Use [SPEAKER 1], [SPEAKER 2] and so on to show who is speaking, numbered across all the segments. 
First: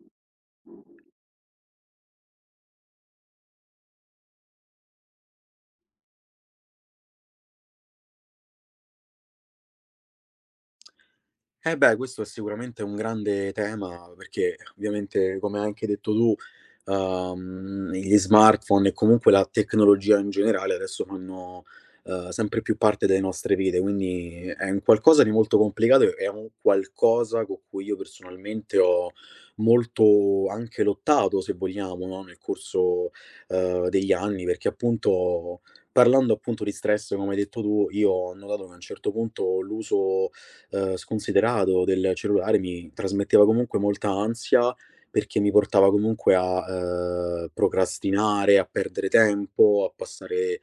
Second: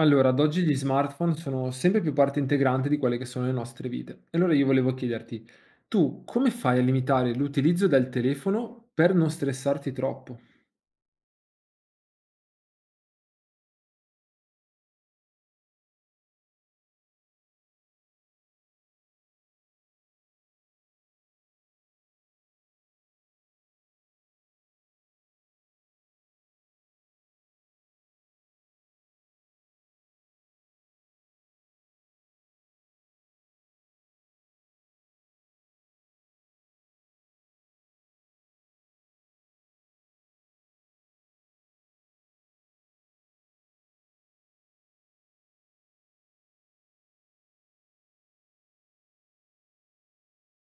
[SPEAKER 1] Allora, ad oggi gli smartphone sono sempre più parte integrante di quelle che sono le nostre vite. E allora io volevo chiederti, tu come fai a limitare l'utilizzo del telefono per non stressarti troppo?
[SPEAKER 2] Eh beh, questo è sicuramente un grande tema perché ovviamente, come hai anche detto tu, gli smartphone e comunque la tecnologia in generale adesso fanno sempre più parte delle nostre vite, quindi è un qualcosa di molto complicato e è un qualcosa con cui io personalmente ho molto anche lottato, se vogliamo, no, nel corso degli anni, perché appunto. Parlando appunto di stress, come hai detto tu, io ho notato che a un certo punto l'uso sconsiderato del cellulare mi trasmetteva comunque molta ansia, perché mi portava comunque a, procrastinare, a perdere tempo, a passare,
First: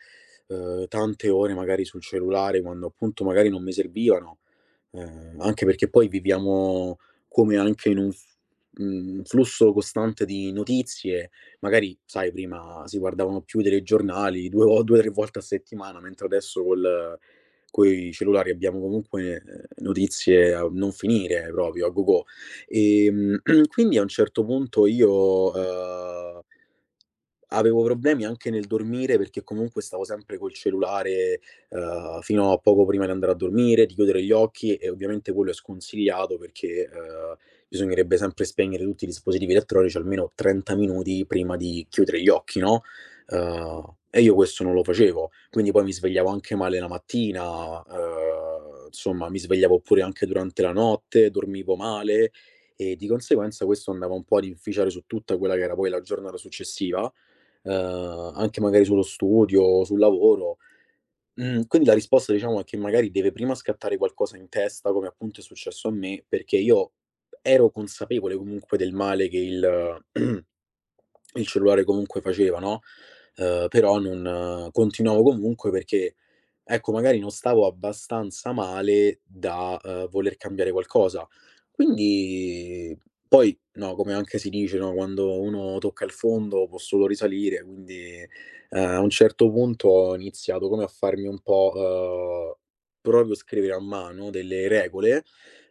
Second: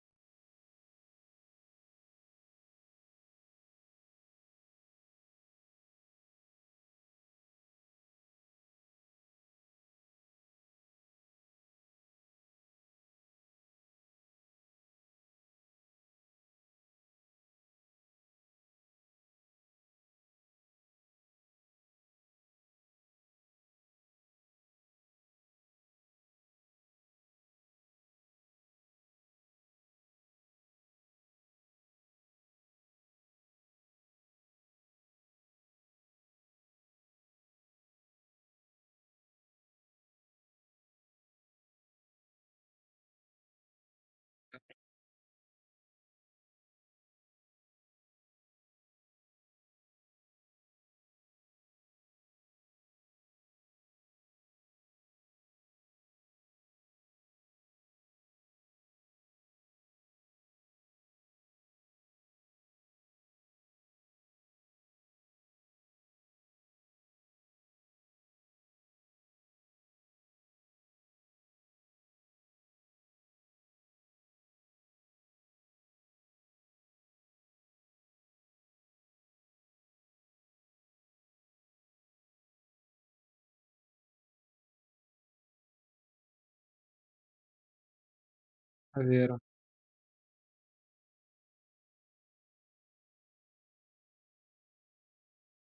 [SPEAKER 2] tante ore magari sul cellulare quando appunto magari non mi servivano. Anche perché poi viviamo come anche in un flusso costante di notizie. Magari, sai, prima si guardavano più i telegiornali 2 o 3 volte a settimana, mentre adesso col coi cellulari abbiamo comunque, notizie a non finire proprio, a gogò. Ehm, quindi a un certo punto io avevo problemi anche nel dormire perché comunque stavo sempre col cellulare, fino a poco prima di andare a dormire, di chiudere gli occhi, e ovviamente quello è sconsigliato perché, bisognerebbe sempre spegnere tutti i dispositivi elettronici almeno 30 minuti prima di chiudere gli occhi, no, e io questo non lo facevo. Quindi poi mi svegliavo anche male la mattina, insomma mi svegliavo pure anche durante la notte, dormivo male e di conseguenza questo andava un po' ad inficiare su tutta quella che era poi la giornata successiva, anche magari sullo studio, sul lavoro. Quindi la risposta diciamo è che magari deve prima scattare qualcosa in testa, come appunto è successo a me, perché io ero consapevole comunque del male che il il cellulare comunque faceva, no, però non continuavo comunque perché ecco, magari non stavo abbastanza male da, voler cambiare qualcosa. Quindi poi, no, come anche si dice, no, quando uno tocca il fondo può solo risalire, quindi, a
[SPEAKER 1] È
[SPEAKER 2] un
[SPEAKER 1] vero,
[SPEAKER 2] certo punto ho iniziato come a farmi un po', proprio scrivere a mano delle regole,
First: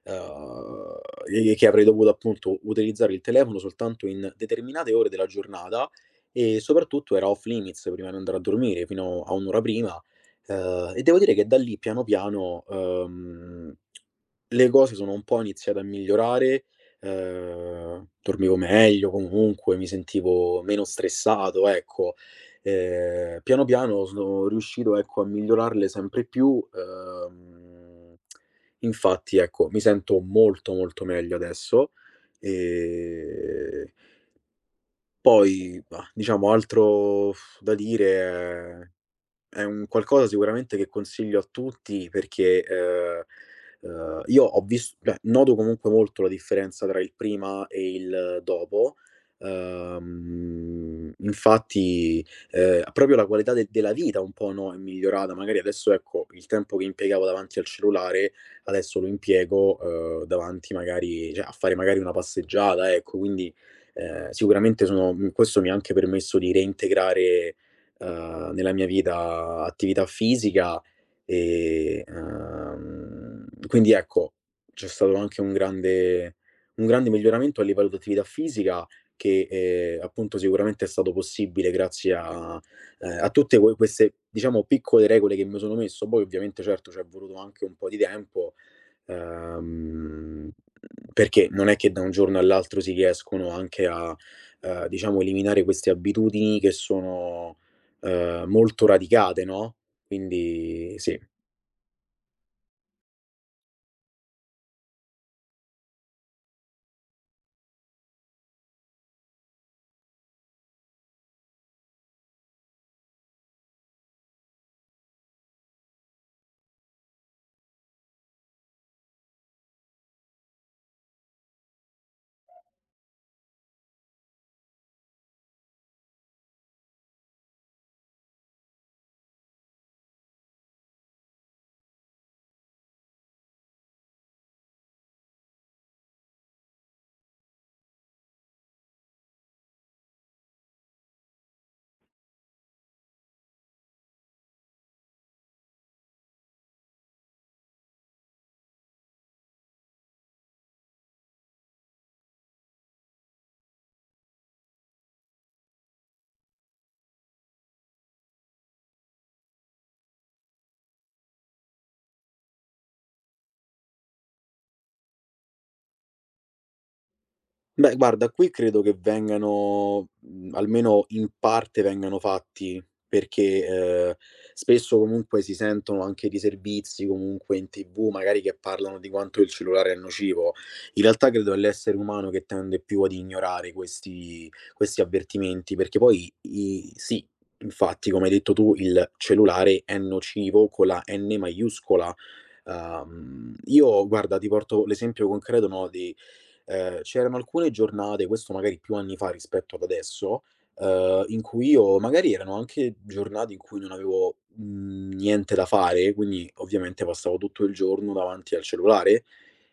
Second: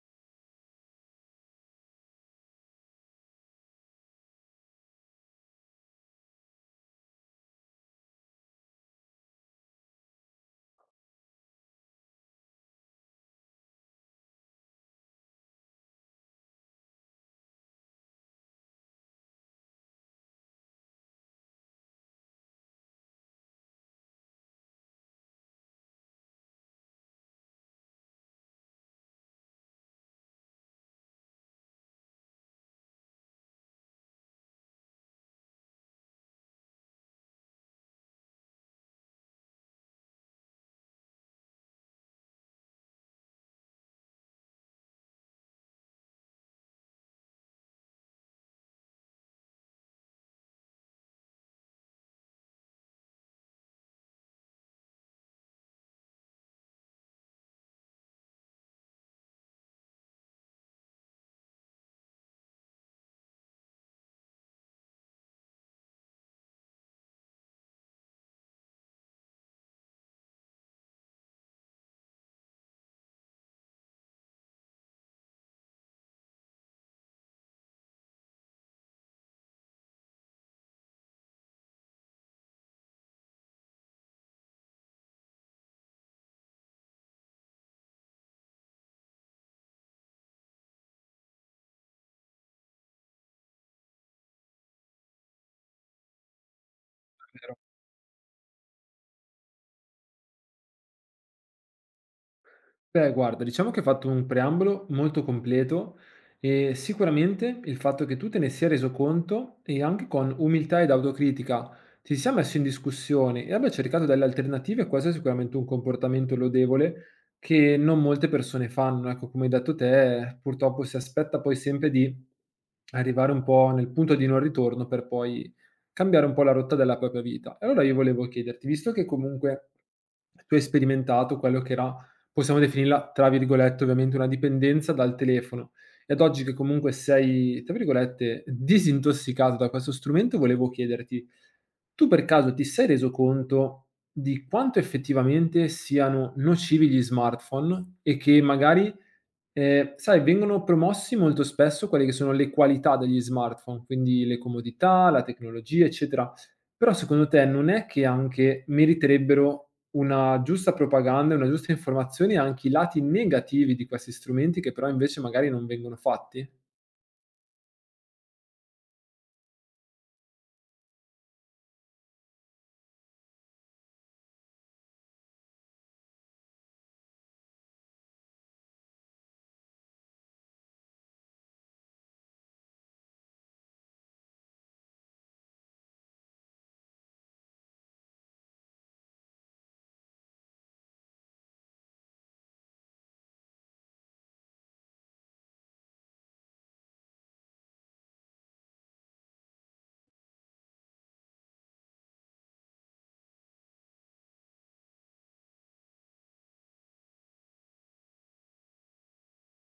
[SPEAKER 2] uhm, e che avrei dovuto appunto utilizzare il telefono soltanto in determinate ore della giornata e soprattutto era off limits prima di andare a dormire, fino a un'ora prima. E devo dire che da lì piano piano, le cose sono un po' iniziate a migliorare, dormivo meglio comunque, mi sentivo meno stressato, ecco. Piano piano sono riuscito, ecco, a migliorarle sempre più, uhm, infatti ecco, mi sento molto, molto meglio adesso. Ehm, Poi, mah, diciamo altro da dire è è un qualcosa sicuramente che consiglio a tutti perché, io noto comunque molto la differenza tra il prima e il dopo. Infatti, proprio la qualità de della vita un po', no, è migliorata. Magari adesso, ecco, il tempo che impiegavo davanti al cellulare, adesso lo impiego, davanti magari cioè a fare magari una passeggiata, ecco. Quindi, sicuramente questo mi ha anche permesso di reintegrare, nella mia vita attività fisica e, quindi ecco, c'è stato anche un grande miglioramento a livello di attività fisica che, appunto sicuramente è stato possibile grazie a tutte queste, diciamo, piccole regole che mi sono messo. Poi ovviamente certo c'è voluto anche un po' di tempo. Ehm, Perché non è che da un giorno all'altro si riescono anche a, diciamo eliminare queste abitudini che
[SPEAKER 1] è vero.
[SPEAKER 2] sono, molto radicate, no, quindi sì.
[SPEAKER 1] Beh, guarda, diciamo che hai fatto un preambolo molto completo e sicuramente il fatto che tu te ne sia reso conto e anche con umiltà ed autocritica ti sia messo in discussione e abbia cercato delle alternative, questo è sicuramente un comportamento lodevole che non molte persone fanno. Ecco, come hai detto te, purtroppo si aspetta poi sempre di arrivare un po' nel punto di non ritorno per poi cambiare un po' la rotta della propria vita. E allora io volevo chiederti, visto che comunque tu hai sperimentato quello che era, possiamo definirla, tra virgolette, ovviamente, una dipendenza dal telefono. E ad oggi che comunque sei, tra virgolette, "disintossicato" da questo strumento, volevo chiederti: tu per caso ti sei reso conto di quanto effettivamente siano nocivi gli smartphone e che magari, sai, vengono promossi molto spesso quelle che sono le qualità degli smartphone, quindi le comodità, la tecnologia, eccetera, però secondo te non è che anche meriterebbero una giusta propaganda e una giusta informazione e anche i lati negativi di questi strumenti che però invece magari non vengono fatti?
[SPEAKER 2] Beh, guarda, qui credo che almeno in parte vengano fatti, perché, spesso comunque si sentono anche dei servizi comunque in TV, magari che parlano di quanto il cellulare è nocivo. In realtà credo è l'essere umano che tende più ad ignorare questi avvertimenti, perché poi i sì, infatti, come hai detto tu, il cellulare è nocivo con la N maiuscola. Io guarda, ti porto l'esempio concreto, no, di c'erano alcune giornate, questo magari più anni fa rispetto ad adesso, in cui io magari erano anche giornate in cui non avevo, niente da fare, quindi ovviamente passavo tutto il giorno davanti al cellulare,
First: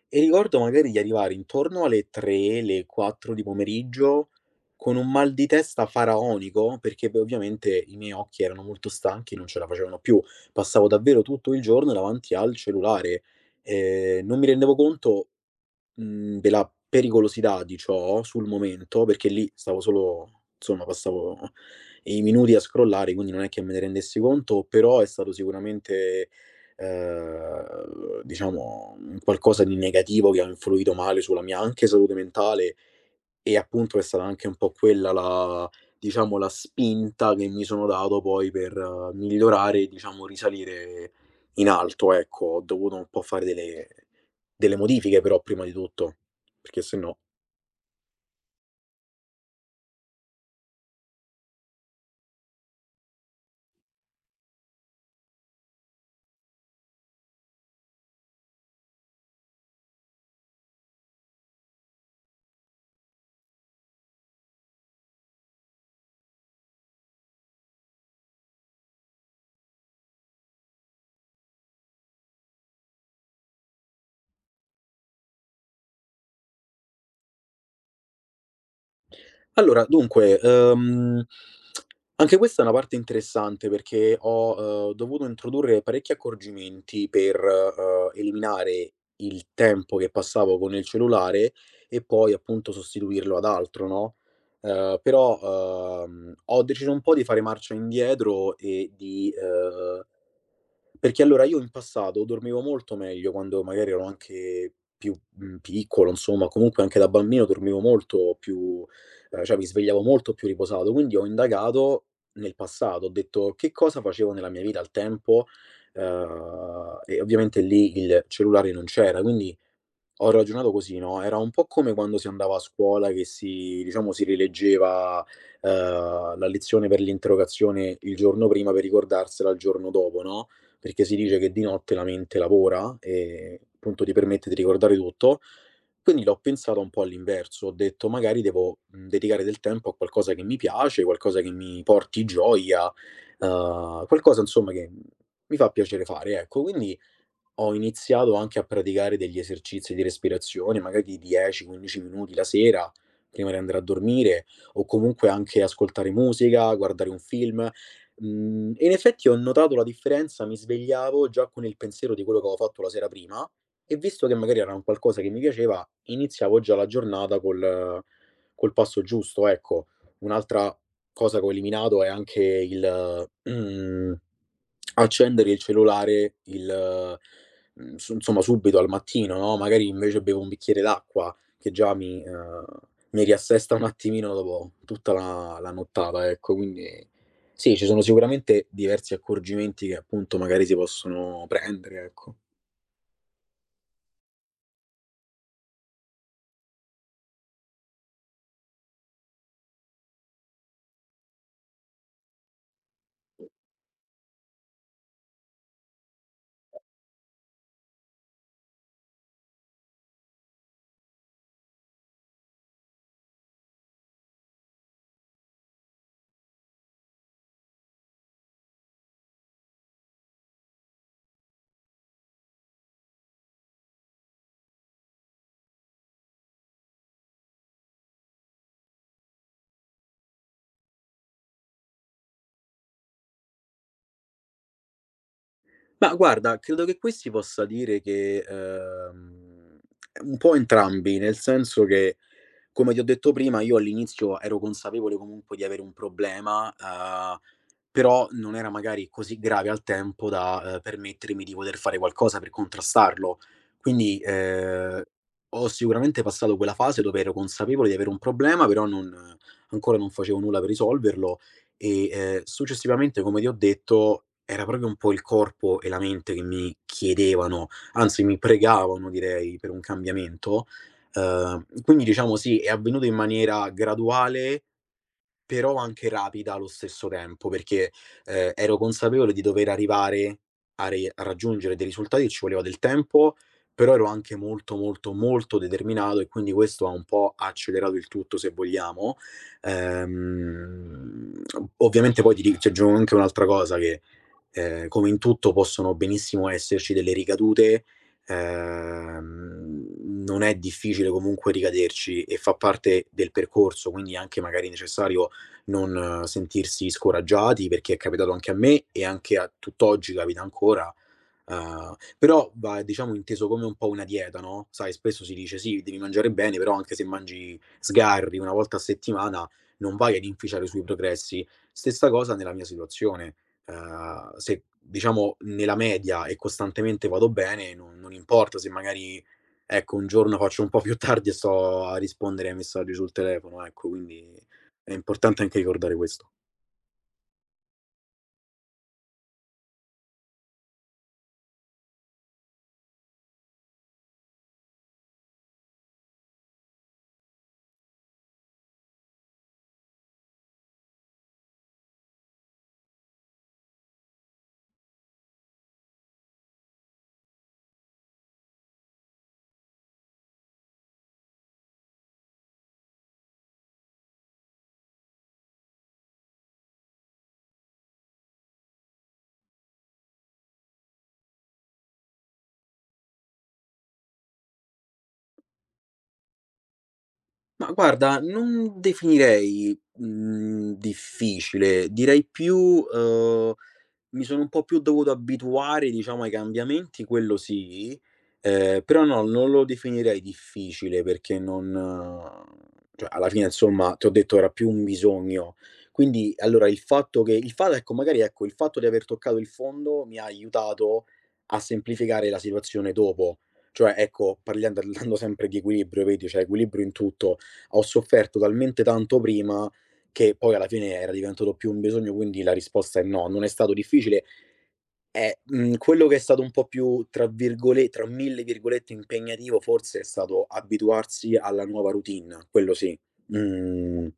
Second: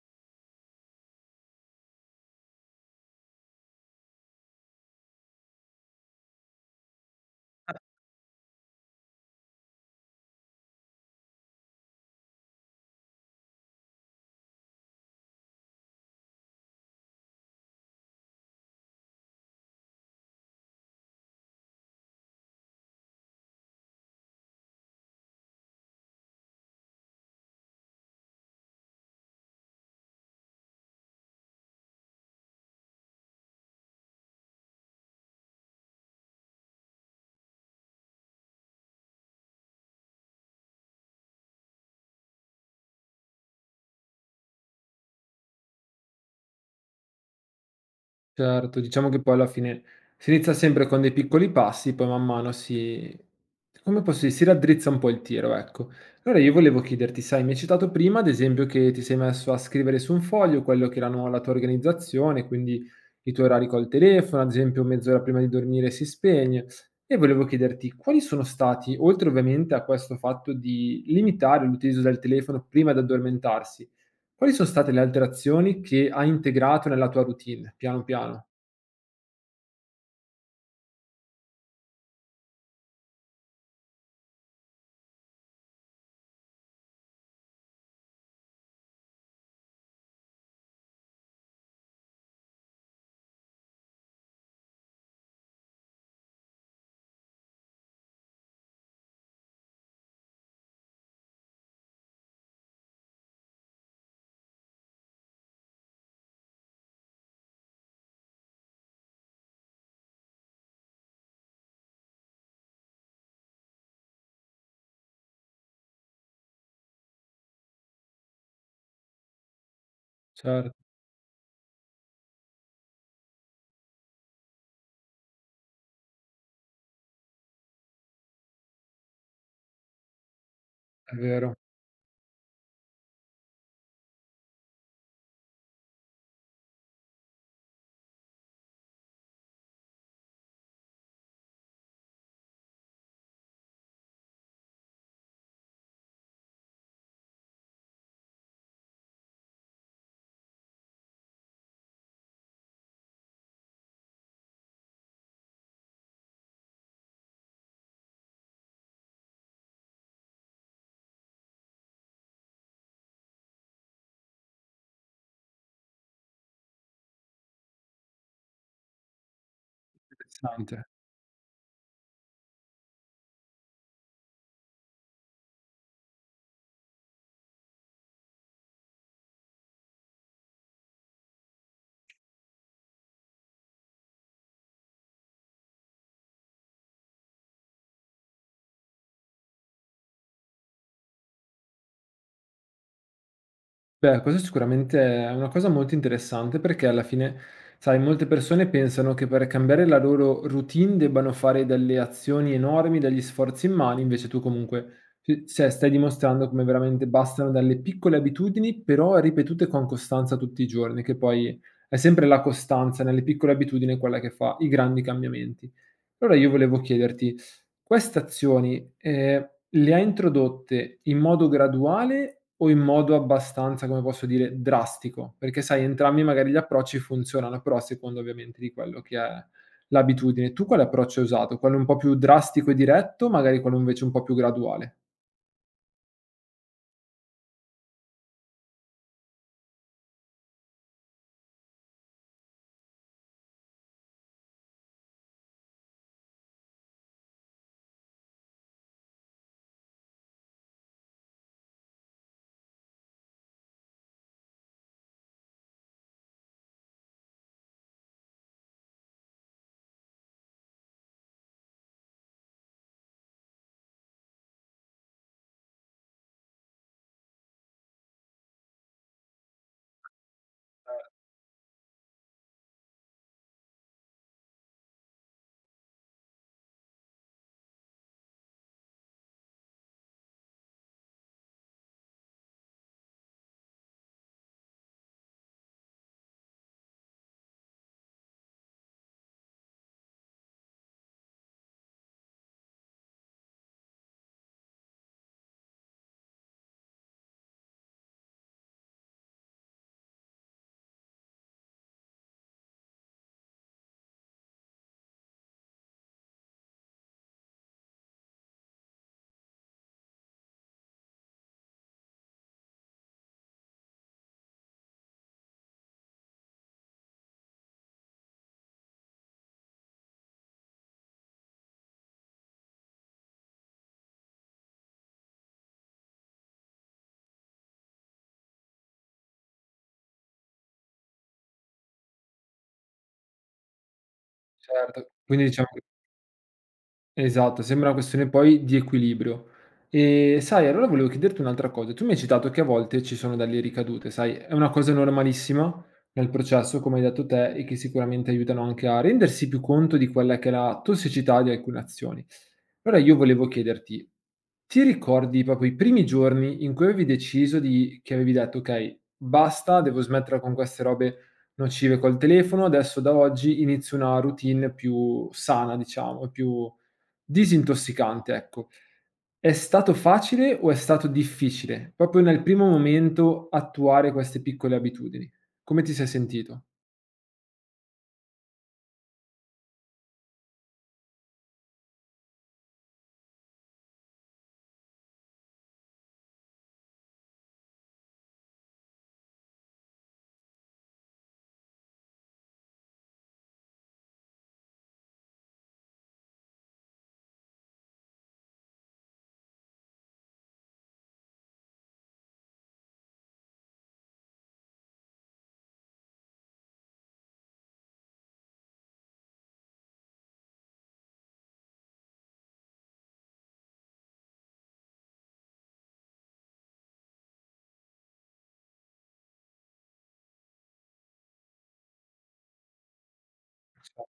[SPEAKER 2] e ricordo magari di arrivare intorno alle 3, le 4 di pomeriggio con un mal di testa faraonico, perché poi ovviamente i miei occhi erano molto stanchi e non ce la facevano più. Passavo davvero tutto il giorno davanti al cellulare, non mi rendevo conto, della pericolosità di ciò sul momento, perché lì stavo solo, insomma passavo i minuti a scrollare, quindi non è che me ne rendessi conto, però è stato sicuramente, diciamo un qualcosa di negativo che ha influito male sulla mia anche salute mentale, e appunto è stata anche un po' quella la, diciamo la spinta che mi sono dato poi per migliorare e diciamo risalire in alto, ecco. Ho dovuto un po' fare delle modifiche però prima di tutto, perché sennò.
[SPEAKER 1] Certo, diciamo che poi alla fine si inizia sempre con dei piccoli passi, poi man mano come posso dire, si raddrizza un po' il tiro, ecco. Allora io volevo chiederti, sai, mi hai citato prima ad esempio che ti sei messo a scrivere su un foglio quello che erano la tua organizzazione, quindi i tuoi orari col telefono, ad esempio mezz'ora prima di dormire si spegne. E volevo chiederti quali sono stati, oltre ovviamente a questo fatto di limitare l'utilizzo del telefono prima di addormentarsi, quali sono state le alterazioni che hai integrato nella tua routine, piano piano?
[SPEAKER 2] Allora, dunque, anche questa è una parte interessante perché ho, dovuto introdurre parecchi accorgimenti per, eliminare il tempo che passavo con il cellulare e poi appunto sostituirlo ad altro, no, però, ho deciso un po' di fare marcia indietro e perché allora io in passato dormivo molto meglio quando magari ero anche più, piccolo, insomma, comunque anche da bambino dormivo molto più, cioè mi svegliavo molto più riposato, quindi ho indagato nel passato, ho detto: "Che cosa facevo nella mia vita al tempo?". E ovviamente lì il cellulare non c'era, quindi ho ragionato
[SPEAKER 1] Cer
[SPEAKER 2] così, no, era un po' come quando si andava a scuola che diciamo, si rileggeva, la lezione per l'interrogazione il giorno prima per ricordarsela il giorno dopo, no, perché si
[SPEAKER 1] è
[SPEAKER 2] dice che
[SPEAKER 1] vero,
[SPEAKER 2] di notte la mente lavora e appunto ti permette di ricordare tutto. Quindi l'ho pensata un po' all'inverso, ho detto: "Magari devo, dedicare del tempo a qualcosa che mi piace, qualcosa che mi porti gioia, qualcosa insomma che mi fa piacere fare", ecco. Quindi ho iniziato anche a praticare degli esercizi di respirazione, magari di 10, 15 minuti la sera, prima di andare a dormire, o comunque anche ascoltare musica, guardare un film. E in effetti ho notato la differenza, mi svegliavo già con il pensiero di quello che avevo fatto la sera prima e visto che magari era un qualcosa che mi piaceva, iniziavo già la giornata col passo giusto, ecco. Un'altra
[SPEAKER 1] interessante.
[SPEAKER 2] cosa che ho eliminato è anche il, mhmm accendere il cellulare su insomma subito al mattino, no, magari invece bevo un bicchiere d'acqua che già mi riassesta un attimino dopo tutta la nottata, ecco. Quindi sì, ci sono sicuramente diversi accorgimenti che appunto magari si possono prendere, ecco.
[SPEAKER 1] Beh, questo sicuramente è una cosa molto interessante perché alla fine, sai, molte persone pensano che per cambiare la loro routine debbano fare delle azioni enormi, degli sforzi immani, invece tu comunque, s cioè, stai dimostrando come veramente bastano delle piccole abitudini, però ripetute con costanza tutti i giorni, che poi è sempre la costanza nelle piccole abitudini quella che fa i grandi cambiamenti. Allora io volevo chiederti, queste azioni, le hai introdotte in modo graduale o in modo abbastanza, come posso dire, drastico? Perché sai entrambi magari gli approcci funzionano, però a seconda ovviamente di quello che è l'abitudine. Tu quale approccio hai usato? Quello un po' più drastico e diretto, o magari quello invece un po' più graduale?
[SPEAKER 2] Ma guarda, credo che qui si possa dire che, un po' entrambi, nel senso che, come ti ho detto prima, io all'inizio ero consapevole comunque di avere un problema, però non era magari così grave al tempo da, permettermi di poter fare qualcosa per contrastarlo. Quindi, ho sicuramente passato quella fase dove ero consapevole di avere un problema, però non ancora non facevo nulla per risolverlo e, successivamente, come ti ho detto, era proprio un po' il corpo e la mente che mi chiedevano, anzi mi pregavano direi, per un cambiamento. Quindi diciamo sì, è avvenuto in maniera graduale, però anche rapida allo stesso tempo, perché, ero consapevole di dover arrivare a raggiungere dei risultati, ci voleva del tempo, però ero anche molto, molto, molto determinato e quindi questo ha un po' accelerato il tutto se vogliamo. Ehm, Ovviamente poi ti aggiungo anche un'altra cosa che, come in tutto possono benissimo esserci delle ricadute, ehm, non è difficile comunque ricaderci e fa parte del percorso, quindi è anche magari necessario non sentirsi scoraggiati, perché è capitato anche a me e anche a tutt'oggi capita ancora. Però va diciamo inteso come un po' una dieta, no, sai spesso si dice: "Sì, devi mangiare bene", però anche se mangi sgarri una volta a settimana non vai ad inficiare sui progressi. Stessa cosa nella mia situazione. Se diciamo nella media e costantemente vado bene, non non importa se magari, ecco, un giorno faccio un po' più tardi e sto a rispondere ai messaggi sul telefono, ecco, quindi è
[SPEAKER 1] Certo,
[SPEAKER 2] importante
[SPEAKER 1] quindi
[SPEAKER 2] anche
[SPEAKER 1] diciamo,
[SPEAKER 2] ricordare questo.
[SPEAKER 1] esatto, sembra una questione poi di equilibrio. E sai, allora volevo chiederti un'altra cosa. Tu mi hai citato che a volte ci sono delle ricadute, sai, è una cosa normalissima nel processo, come hai detto te, e che sicuramente aiutano anche a rendersi più conto di quella che è la tossicità di alcune azioni. Allora io volevo chiederti, ti ricordi proprio i primi giorni in cui avevi deciso di, che avevi detto, ok, basta, devo smettere con queste robe nocive col telefono, adesso da oggi inizio una routine più sana, diciamo, e più disintossicante, ecco. È stato facile o è stato difficile, proprio nel primo momento, attuare queste piccole abitudini? Come ti sei sentito?
[SPEAKER 2] Ma guarda, non definirei, difficile, direi più, uhm mi sono un po' più dovuto abituare, diciamo, ai cambiamenti, quello sì, però no, non lo definirei difficile perché non cioè alla fine insomma, ti ho detto era più un bisogno. Quindi allora il fatto ecco, magari ecco, il fatto di aver toccato il fondo mi ha aiutato a semplificare la situazione dopo. Cioè ecco, parlian parlando sempre di equilibrio, vedi, cioè equilibrio in tutto, ho sofferto talmente tanto prima che poi alla fine era diventato più un bisogno, quindi la risposta è no. Non è stato difficile, quello che è stato un po' più tra mille virgolette "impegnativo" forse è stato abituarsi alla nuova routine, quello sì. Mhmm,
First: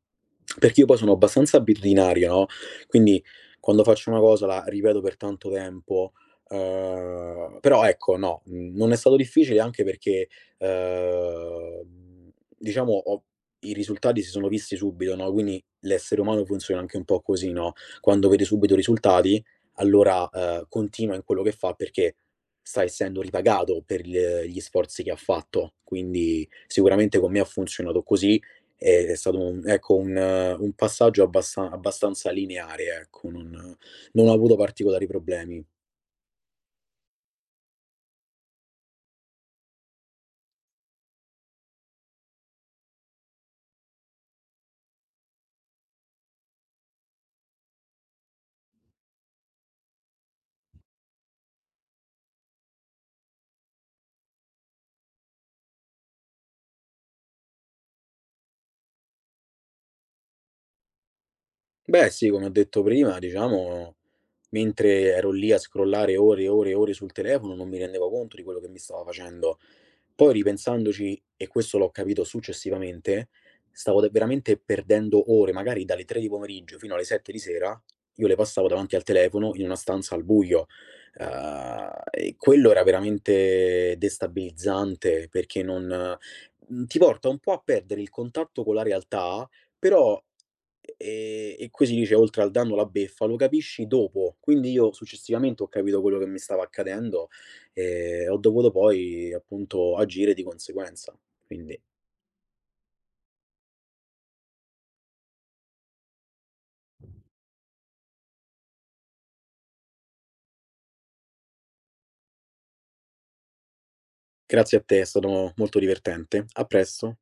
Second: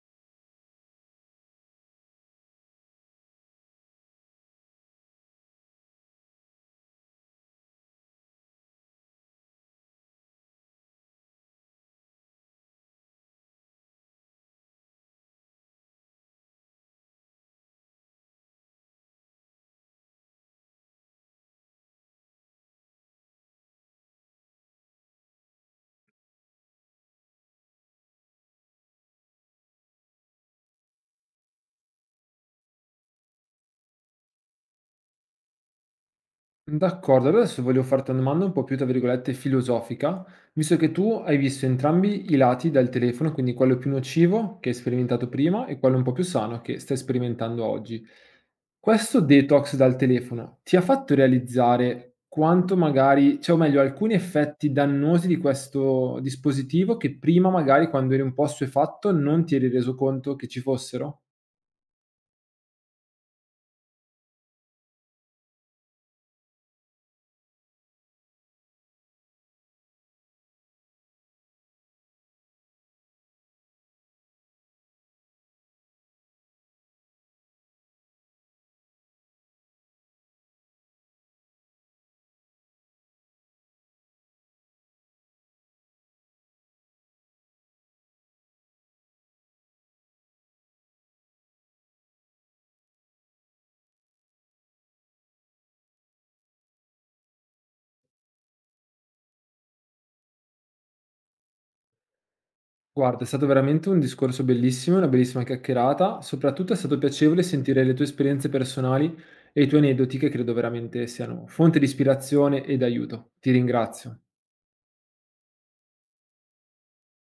[SPEAKER 2] Perché io poi sono abbastanza abitudinario, no, quindi quando faccio una cosa la ripeto per tanto tempo, però ecco no, non è stato difficile anche perché, uhm, diciamo ho i risultati si sono visti subito, no, quindi l'essere umano funziona anche un po' così, no, quando vede subito i risultati, allora, continua in quello che fa perché sta essendo ripagato per il gli sforzi che ha fatto. Quindi sicuramente con me ha funzionato così, è stato un ecco, un passaggio abbastanza lineare, ecco, non non ho avuto particolari problemi.
[SPEAKER 1] D'accordo, allora adesso volevo farti una domanda un po' più, tra virgolette, filosofica, visto che tu hai visto entrambi i lati del telefono, quindi quello più nocivo che hai sperimentato prima e quello un po' più sano che stai sperimentando oggi. Questo detox dal telefono ti ha fatto realizzare quanto magari, cioè, o meglio, alcuni effetti dannosi di questo dispositivo che prima magari quando eri un po' assuefatto non ti eri reso conto che ci fossero?
[SPEAKER 2] Beh sì, come ho detto prima, diciamo, mentre ero lì a scrollare ore e ore e ore sul telefono, non mi rendevo conto di quello che mi stava facendo. Poi ripensandoci, e questo l'ho capito successivamente, stavo da veramente perdendo ore, magari dalle 3 di pomeriggio fino alle 7 di sera, io le passavo davanti al telefono in una stanza al buio. E quello era veramente destabilizzante perché non, ti porta un po' a perdere il contatto con la realtà, però. E qui si dice: "Oltre al danno la beffa", lo capisci dopo. Quindi io successivamente ho capito quello che mi stava accadendo e ho dovuto poi appunto agire di conseguenza. Quindi
[SPEAKER 1] Guarda, è stato veramente un discorso bellissimo, una bellissima chiacchierata. Soprattutto è stato piacevole sentire le tue esperienze personali e i tuoi aneddoti che credo veramente siano fonte di ispirazione ed aiuto. Ti ringrazio.
[SPEAKER 2] grazie a te, è stato molto divertente. A presto.